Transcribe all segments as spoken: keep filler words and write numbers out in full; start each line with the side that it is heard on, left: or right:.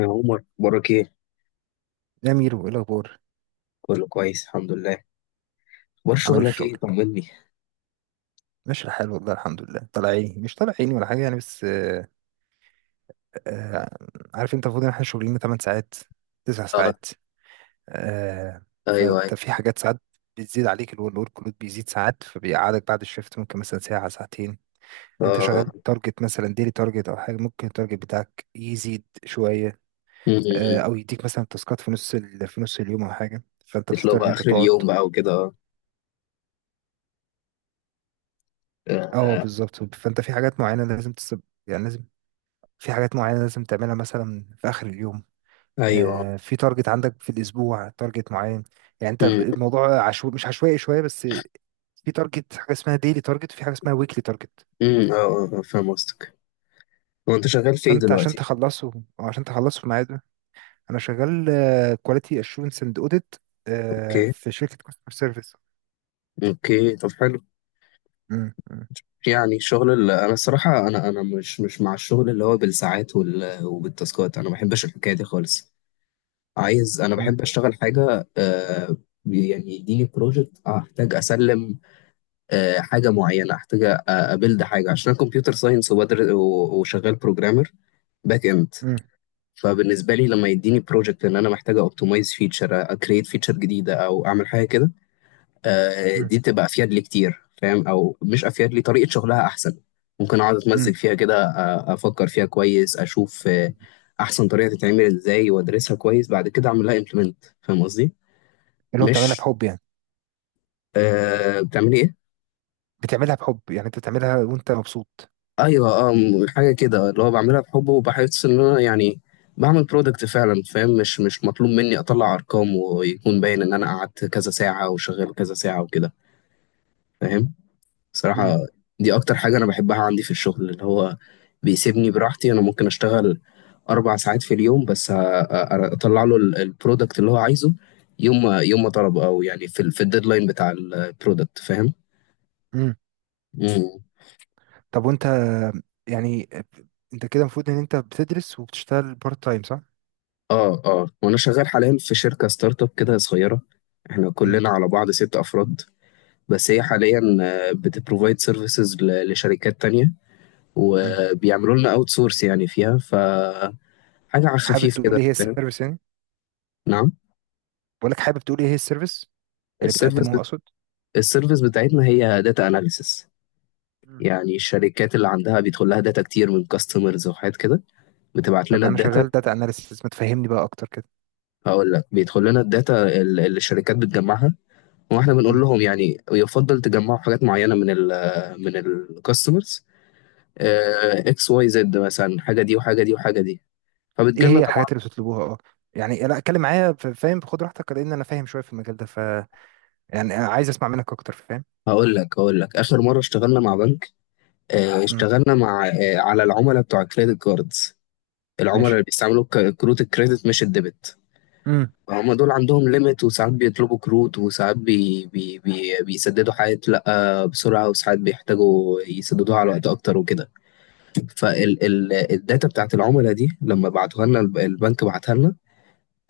left: يا عمر، اخبارك ايه؟
right: يا ميرو ايه الاخبار؟
left: كله كويس، الحمد لله. اخبار
right: عامل إيه
left: شغلك ايه؟
right: الشغل؟
left: طمني.
right: ماشي الحال والله الحمد لله. طلع عيني، مش طلع عيني ولا حاجه يعني، بس آه. آه، عارف انت المفروض ان احنا شغلنا تمن ساعات، تسع
left: اه.
right: ساعات. آه.
left: ايوه، ايوه.
right: فانت في حاجات ساعات بتزيد عليك، اللي هو الورك لود بيزيد ساعات، فبيقعدك بعد الشفت ممكن مثلا ساعه ساعتين. انت
left: اه.
right: شغال تارجت مثلا ديلي تارجت او حاجه، ممكن التارجت بتاعك يزيد شويه. آه،
left: أمم.
right: او يديك مثلا تاسكات في نص ال... في نص اليوم او حاجه، فانت
left: تطلع
right: بتضطر ان
left: بقى
right: انت
left: اخر
right: تقعد.
left: اليوم بقى وكده، اه.
right: اه
left: آه.
right: بالظبط، فانت في حاجات معينه لازم تسب، يعني لازم، في حاجات معينة لازم تعملها مثلا في آخر اليوم.
left: ايوه.
right: آه، في تارجت عندك في الأسبوع تارجت معين. يعني أنت ب-
left: أمم.
right: الموضوع عشو... مش عشوائي شوية بس. في تارجت، حاجة اسمها ديلي تارجت، وفي حاجة اسمها ويكلي تارجت.
left: أمم. اه، اه، آه، فاهم قصدك. هو انت شغال في ايه
right: فأنت عشان
left: دلوقتي؟
right: تخلصه، أو عشان تخلصه في ميعاده. أنا شغال كواليتي أشورنس أند أوديت
left: اوكي.
right: في شركة كاستمر سيرفيس.
left: اوكي، طب حلو.
right: مم، مم،
left: يعني الشغل اللي انا الصراحه انا انا مش مش مع الشغل اللي هو بالساعات وال... وبالتاسكات، انا ما بحبش الحكايه دي خالص. عايز انا
right: مم،
left: بحب اشتغل حاجه، آه يعني يديني بروجكت احتاج اسلم. آه، حاجه معينه احتاج أ- ابيلد حاجه عشان كمبيوتر ساينس وبدر و- وشغال بروجرامر. باك اند.
right: مم،
left: فبالنسبه لي، لما يديني بروجكت ان انا محتاج اوبتمايز فيتشر، اكريت فيتشر جديده، او اعمل حاجه كده. آه،
right: مم،
left: دي تبقى افيد لي كتير، فاهم، او مش افيد لي، طريقه شغلها احسن. ممكن اقعد
right: مم.
left: اتمزج فيها كده، آه، افكر فيها كويس، اشوف، آه، احسن طريقه تتعمل ازاي، وادرسها كويس، بعد كده اعمل لها امبلمنت. فاهم قصدي؟
right: اللي هو بتعملها
left: مش،
right: بحب يعني.
left: آه، بتعملي ايه؟
right: بتعملها بحب يعني، أنت بتعملها وأنت مبسوط.
left: ايوه، اه، م- حاجه كده، اللي هو بعملها بحب، وبحس ان انا يعني بعمل برودكت فعلا. فاهم؟ مش مش مطلوب مني اطلع ارقام ويكون باين ان انا قعدت كذا ساعه وشغال كذا ساعه وكده. فاهم؟ صراحه. دي اكتر حاجه انا بحبها عندي في الشغل، اللي هو بيسيبني براحتي. انا ممكن اشتغل اربع ساعات في اليوم بس، أ- أ- اطلع له ال- البرودكت اللي هو عايزه. يوم ما يوم ما طلب، او يعني في ال- في الديدلاين بتاع البرودكت.
right: مم.
left: فاهم؟
right: طب وانت، يعني، انت كده المفروض ان انت بتدرس وبتشتغل بارت تايم صح؟
left: اه، اه، وانا شغال حاليا في شركه ستارت اب كده صغيره. احنا
right: امم.
left: كلنا على بعض ست افراد. بس هي حاليا بتبروفايد سيرفيسز لشركات تانية،
right: امم.
left: وبيعملوا لنا اوت سورس، يعني فيها ف حاجه على
right: حابب
left: خفيف
right: تقول
left: كده.
right: ايه هي
left: فاهم؟
right: السيرفيس يعني؟
left: نعم.
right: بقول لك، حابب تقول ايه هي السيرفيس اللي
left: السيرفيس
right: بتقدمه
left: بت...
right: اقصد؟
left: السيرفيس بتاعتنا هي داتا اناليسس.
right: مم.
left: يعني الشركات اللي عندها بيدخل لها داتا كتير من كاستمرز وحاجات كده، بتبعت لنا
right: طب انا
left: الداتا.
right: شغال داتا اناليسيس، ما تفهمني بقى اكتر كده.
left: هقول لك، بيدخل لنا الداتا اللي الشركات بتجمعها، واحنا بنقول
right: مم.
left: لهم يعني يفضل تجمعوا حاجات معينه من ال من الكاستمرز. اكس واي زد مثلا، حاجه دي وحاجه دي وحاجه دي،
right: ايه
left: فبتجيلنا
right: هي
left: طبعا.
right: الحاجات اللي بتطلبوها؟ اه، يعني لا اتكلم معايا، ف- فاهم، خد راحتك، لان انا فاهم شويه في المجال ده. ف يعني عايز اسمع منك اكتر، فاهم؟
left: هقول لك هقول لك، اخر مره اشتغلنا مع بنك. آه،
right: امم.
left: اشتغلنا مع آه، على العملاء بتوع الكريدت كاردز. العملاء
right: ماشي.
left: اللي بيستعملوا ك- كروت الكريدت، مش الديبت.
right: امم.
left: فهم دول عندهم ليميت، وساعات بيطلبوا كروت، وساعات بي بي بي بيسددوا حاجات لا بسرعه، وساعات بيحتاجوا يسددوها على وقت اكتر وكده. فالداتا بتاعت العملاء دي، لما بعتوها لنا الب- البنك بعتها لنا.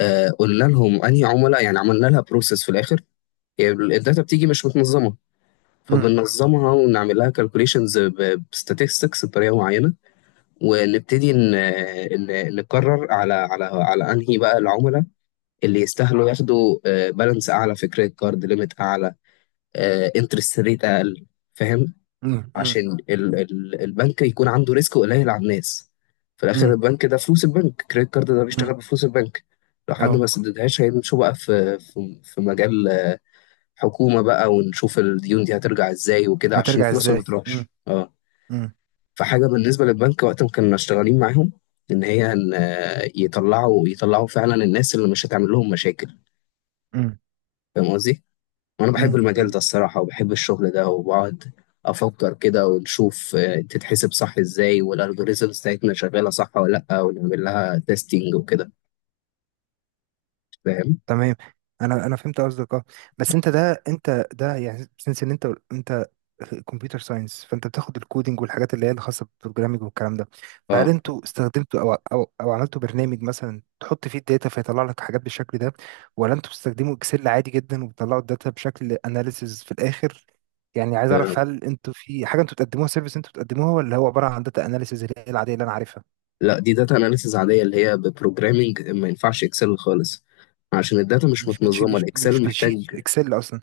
left: آه، قلنا لهم انهي عملاء، يعني عملنا لها بروسيس في الاخر. يعني الداتا بتيجي مش متنظمه،
right: امم.
left: فبننظمها ونعمل لها كالكوليشنز بستاتستكس بطريقه معينه، ونبتدي ن- ن- نقرر على على على انهي بقى العملاء اللي يستاهلوا ياخدوا بالانس اعلى، في كريدت كارد ليميت اعلى، انترست ريت اقل. فاهم؟
right: امم. امم.
left: عشان ال ال البنك يكون عنده ريسك قليل على الناس. في الاخر،
right: امم.
left: البنك ده فلوس البنك، كريدت كارد ده بيشتغل
right: امم.
left: بفلوس البنك. لو حد ما
right: اه.
left: سددهاش هيمشوا بقى في في في مجال حكومة بقى، ونشوف الديون دي هترجع ازاي وكده، عشان
right: هترجع
left: فلوسهم ما
right: ازاي؟ امم.
left: تروحش، اه.
right: امم.
left: فحاجة بالنسبة للبنك وقت ما كنا شغالين معاهم، ان هي ان آه، يطلعوا يطلعوا فعلا الناس اللي مش هتعمل لهم مشاكل.
right: امم.
left: فاهم قصدي؟ وانا بحب المجال
right: امم.
left: ده الصراحة، وبحب الشغل ده، وبقعد افكر كده، ونشوف آه، تتحسب صح ازاي، والالجوريزمز بتاعتنا شغالة صح ولا لا، ونعمل لها تيستنج وكده. فاهم؟
right: تمام. انا انا فهمت قصدك اه. بس انت ده انت ده يعني سنس ان انت انت كمبيوتر ساينس، فانت بتاخد الكودينج والحاجات اللي هي الخاصه بالبروجرامينج والكلام ده.
left: اه،
right: فهل انتوا استخدمتوا او او او عملتوا برنامج مثلا تحط فيه الداتا فيطلع لك حاجات بالشكل ده، ولا انتوا بتستخدموا اكسل عادي جدا وبتطلعوا الداتا بشكل اناليسز في الاخر؟ يعني عايز
left: آه،
right: اعرف هل انتوا في حاجه انتوا بتقدموها سيرفيس انتوا بتقدموها، ولا هو عباره عن داتا اناليسز اللي هي العاديه اللي انا عارفها؟
left: لا، دي داتا اناليسيز عادية، اللي هي ببروجرامينج، ما ينفعش اكسل خالص. عشان الداتا مش
right: مش بتشيت،
left: متنظمة،
right: مش مش
left: الاكسل
right: بتشيت
left: محتاج.
right: اكسل اصلا؟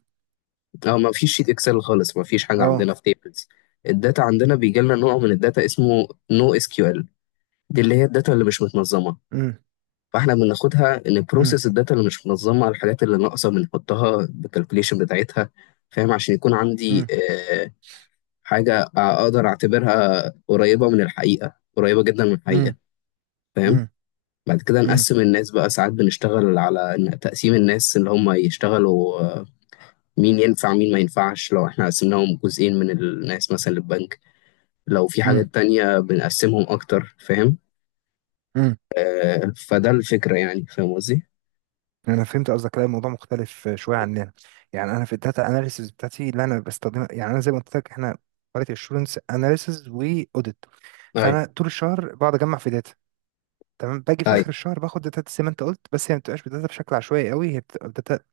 left: اه، ما فيش شيت اكسل خالص، ما فيش حاجة
right: اه.
left: عندنا في تيبلز. الداتا عندنا بيجي لنا نوع من الداتا اسمه نو اس كيو ال، دي اللي هي الداتا اللي مش متنظمة.
right: امم.
left: فاحنا بناخدها،
right: امم،
left: نبروسيس الداتا اللي مش منظمه، على الحاجات اللي ناقصه بنحطها بالكالكوليشن بتاعتها. فاهم؟ عشان يكون عندي
right: امم.
left: آه، حاجه اقدر اعتبرها قريبه من الحقيقه، قريبه جدا من
right: امم.
left: الحقيقه. فاهم؟
right: امم.
left: بعد كده
right: امم.
left: نقسم الناس بقى، ساعات بنشتغل على إن- تقسيم الناس اللي هم يشتغلوا، آه، مين ينفع مين ما ينفعش. لو احنا قسمناهم جزئين من الناس مثلا للبنك، لو في حاجات
right: امم.
left: تانية بنقسمهم اكتر. فاهم؟
right: امم.
left: آه، فده الفكرة يعني. فاهم قصدي؟
right: انا فهمت قصدك. لا الموضوع مختلف شويه عننا. يعني انا في الداتا اناليسيس بتاعتي اللي انا بستخدمها، يعني انا زي ما قلت لك، احنا كواليتي اشورنس اناليسيس واوديت. فانا
left: ايوه،
right: طول الشهر بقعد اجمع في داتا. تمام، باجي في اخر
left: ايوه،
right: الشهر باخد داتا زي ما انت قلت، بس هي ما بتبقاش داتا بشكل عشوائي قوي، هي بتبقى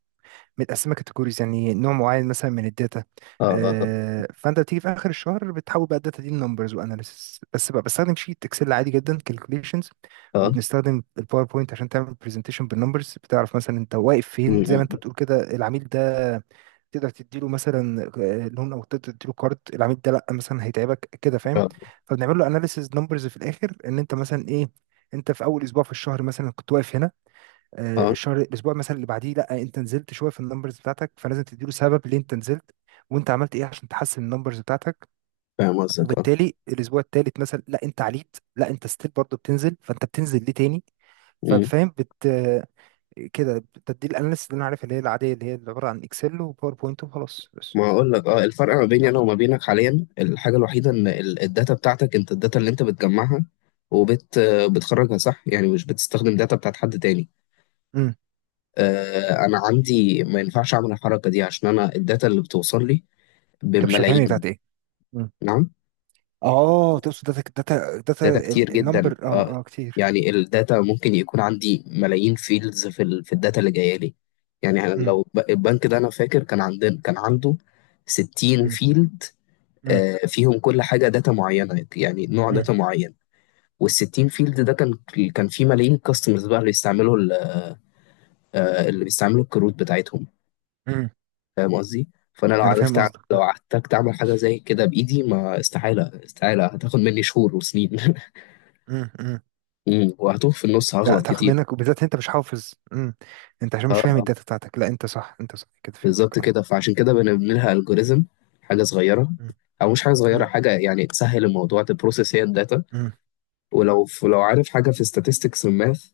right: متقسمه كاتيجوريز يعني نوع معين مثلا من الداتا.
left: اه، اه،
right: آه، فانت بتيجي في اخر الشهر بتحول بقى الداتا دي لنمبرز واناليسيس، بس بقى بستخدم شيت اكسل عادي جدا، كالكوليشنز.
left: اه،
right: وبنستخدم الباوربوينت عشان تعمل برزنتيشن بالنمبرز، بتعرف مثلا انت واقف فين، زي ما
left: مم.
right: انت بتقول كده، العميل ده تقدر تديله مثلا آه، لون، او تقدر تديله كارد، العميل ده لا مثلا هيتعبك كده، فاهم.
left: اه،
right: فبنعمل له اناليسيس نمبرز في الاخر، ان انت مثلا ايه، انت في اول اسبوع في الشهر مثلا كنت واقف هنا. آه،
left: اه،
right: الشهر الاسبوع مثلا اللي بعديه لا انت نزلت شويه في النمبرز بتاعتك، فلازم تديله سبب ليه انت نزلت وانت عملت ايه عشان تحسن النمبرز بتاعتك.
left: فاهم قصدك، اه،
right: وبالتالي الاسبوع الثالث مثلا لا انت عليت، لا انت ستيل برضه بتنزل، فانت بتنزل ليه تاني؟
left: مم.
right: ففاهم، بت كده بتدي الاناليسيس اللي انا عارف اللي هي العاديه اللي هي اللي عباره عن اكسل وباوربوينت وخلاص بس.
left: ما اقول لك، اه، الفرق ما بيني انا وما بينك حاليا، الحاجه الوحيده ان ال- الداتا بتاعتك، انت الداتا اللي انت بتجمعها وبت آه، بتخرجها صح يعني، مش بتستخدم داتا بتاعت حد تاني.
right: امم.
left: آه انا عندي ما ينفعش اعمل الحركه دي، عشان انا الداتا اللي بتوصل لي
right: انت مش فاهمني
left: بالملايين.
right: بتاعت ايه. مم.
left: نعم.
right: اه تقصد داتا، داتا داتا.
left: داتا كتير جدا،
right: النمبر
left: اه.
right: اه اه كتير.
left: يعني الداتا ممكن يكون عندي ملايين فيلدز في ال... في الداتا اللي جايه لي. يعني أنا
right: امم.
left: لو ب- البنك ده انا فاكر كان عندنا، كان عنده ستين
right: امم.
left: فيلد.
right: امم.
left: آه، فيهم كل حاجه، داتا معينه، يعني نوع داتا معين. وال60 فيلد ده كان، كان فيه ملايين كاستمرز بقى، اللي بيستعملوا ال- آه، اللي بيستعملوا الكروت بتاعتهم.
right: امم.
left: فاهم قصدي؟ فانا لو
right: انا فاهم
left: عرفت أع-
right: قصدك.
left: لو احتجت اعمل حاجه زي كده بايدي، ما استحاله، استحاله هتاخد مني شهور وسنين
right: امم.
left: مم، وهتوه في النص،
right: لا
left: هغلط
right: تاخد
left: كتير.
right: منك، وبالذات انت مش حافظ. امم. انت عشان
left: اه،
right: مش فاهم
left: آه،
right: الداتا بتاعتك، لا انت صح، انت صح كده، فهمتك
left: بالظبط
right: اه.
left: كده، فعشان كده بنعمل لها الجوريزم، حاجه صغيره.
right: مم.
left: او مش حاجه صغيره،
right: مم.
left: حاجه يعني تسهل الموضوع، تبروسس هي الداتا.
right: مم.
left: ولو لو عارف حاجه في statistics الماث،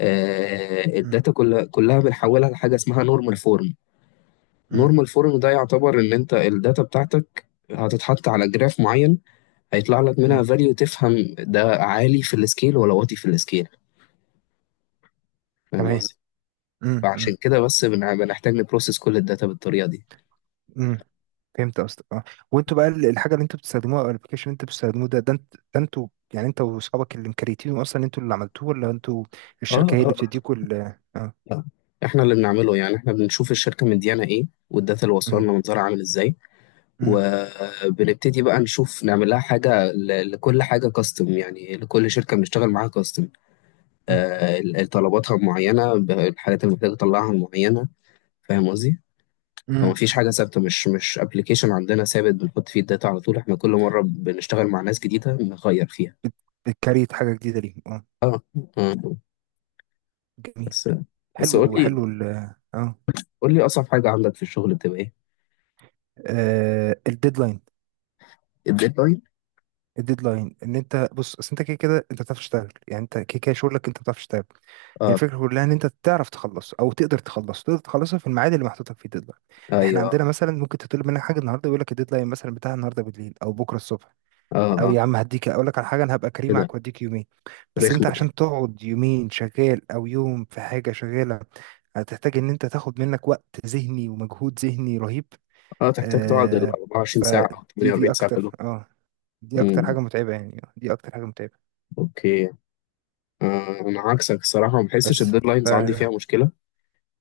left: آه،
right: مم.
left: الداتا كلها كلها بنحولها لحاجه اسمها نورمال فورم.
right: مم.
left: نورمال فورم ده يعتبر ان انت الداتا بتاعتك هتتحط على جراف معين، هيطلع لك
right: مم.
left: منها فاليو، تفهم ده عالي في السكيل ولا واطي في السكيل. فاهم
right: تمام.
left: قصدي؟
right: مم. مم.
left: فعشان كده بس بنع- بنحتاج نبروسس كل الداتا بالطريقه دي.
right: مم. فهمت قصدك اه. وانتوا بقى ال- الحاجه اللي انتوا بتستخدموها او الابلكيشن اللي انتوا بتستخدموه ده، ده انت ده انتوا يعني انت واصحابك اللي مكريتينه اصلا، انتوا اللي عملتوه، ولا انتوا
left: اه،
right: الشركه هي اللي
left: اه،
right: بتديكوا ال اه.
left: آه. احنا اللي بنعمله، يعني احنا بنشوف الشركه مديانا ايه، والداتا اللي واصله
right: مم.
left: لنا منظرها عامل ازاي،
right: مم.
left: وبنبتدي بقى نشوف نعمل لها حاجه ل- لكل حاجه كاستم، يعني لكل شركه بنشتغل معاها كاستم.
right: مم.
left: آه، ال- طلباتها معينة، ب- الحاجات اللي محتاج أطلعها معينة. فاهم قصدي؟ فما
right: مم.
left: فيش حاجة ثابتة، مش مش أبلكيشن عندنا ثابت بنحط فيه الداتا على طول. إحنا كل مرة بنشتغل مع ناس جديدة نغير فيها.
right: بت- بتكريت حاجه جديده ليهم اه.
left: آه، آه.
right: جميل.
left: بس، بس
right: حلو
left: قول
right: حلو
left: لي،
right: ال اه.
left: قول لي أصعب حاجة عندك في الشغل بتبقى إيه؟
right: الديدلاين.
left: الديدلاين؟
right: الديدلاين ان انت بص، اصل انت كده كده انت بتعرف تشتغل، يعني انت كده كده شغلك، انت بتعرف تشتغل. هي
left: آه،
right: الفكره كلها ان انت تعرف تخلص او تقدر تخلص، تقدر تخلصها في الميعاد اللي محطوط لك فيه، الديدلاين. احنا
left: أيوه،
right: عندنا مثلا ممكن تطلب منك حاجه النهارده، يقول لك الديدلاين مثلا بتاع النهارده بالليل او بكره الصبح.
left: آه،
right: او
left: آه،
right: يا عم هديك، اقول لك على حاجه انا هبقى كريم
left: كده.
right: معاك واديك يومين، بس
left: رخمة
right: انت
left: دي.
right: عشان تقعد يومين شغال او يوم في حاجه شغاله، هتحتاج ان انت تاخد منك وقت ذهني ومجهود ذهني رهيب.
left: آه تحتاج تقعد ال
right: آه،
left: أربع وعشرين ساعة
right: فدي،
left: أو
right: دي
left: تمانيه واربعين ساعة
right: اكتر
left: كلهم.
right: اه، دي اكتر
left: مم،
right: حاجه متعبه، يعني دي اكتر حاجه متعبه.
left: اوكي. آه انا عكسك الصراحه، ما بحسش
right: بس ف
left: الديدلاينز عندي فيها مشكله.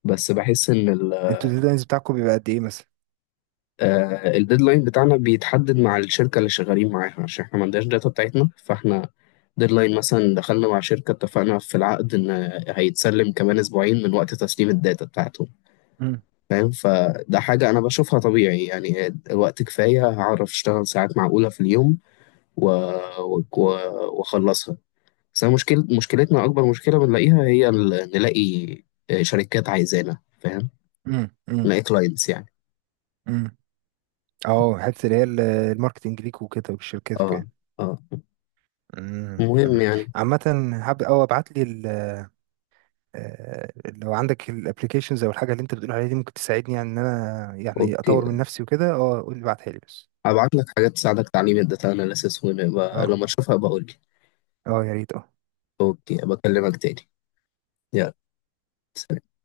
left: بس بحس ان،
right: انتوا الديدلاينز بتاعكم بيبقى قد ايه مثلا؟
left: آه، الديدلاين بتاعنا بيتحدد مع الشركة اللي شغالين معاها، عشان احنا ما عندناش داتا بتاعتنا، فاحنا ديدلاين مثلا دخلنا مع شركة، اتفقنا في العقد ان هيتسلم كمان اسبوعين من وقت تسليم الداتا بتاعتهم.
right: امم.
left: فاهم؟ فده حاجة انا بشوفها طبيعي، يعني وقت كفاية هعرف اشتغل ساعات معقولة في اليوم، و... و... واخلصها. بس أنا مشكل... مشكلتنا، اكبر مشكلة بنلاقيها هي ال- نلاقي شركات عايزانا. فاهم؟
right: امم. امم.
left: نلاقي كلاينتس يعني.
right: امم. اه، حته اللي هي ال- الماركتنج ليك وكده ولشركتكم
left: اه،
right: يعني.
left: اه.
right: امم.
left: المهم
right: أمم.
left: يعني.
right: عامه، حابب او ابعت لي ال- آه، لو عندك الابلكيشنز او الحاجه اللي انت بتقول عليها دي ممكن تساعدني، يعني ان انا يعني
left: اوكي.
right: اطور من نفسي وكده اه، قول لي، ابعتها لي بس.
left: هبعت لك حاجات تساعدك تعليم الداتا اناليسيس، ولما
right: اه
left: لما اشوفها بقول لك.
right: اه، يا ريت اه.
left: اوكي، بكلمك تاني. يلا. سلام.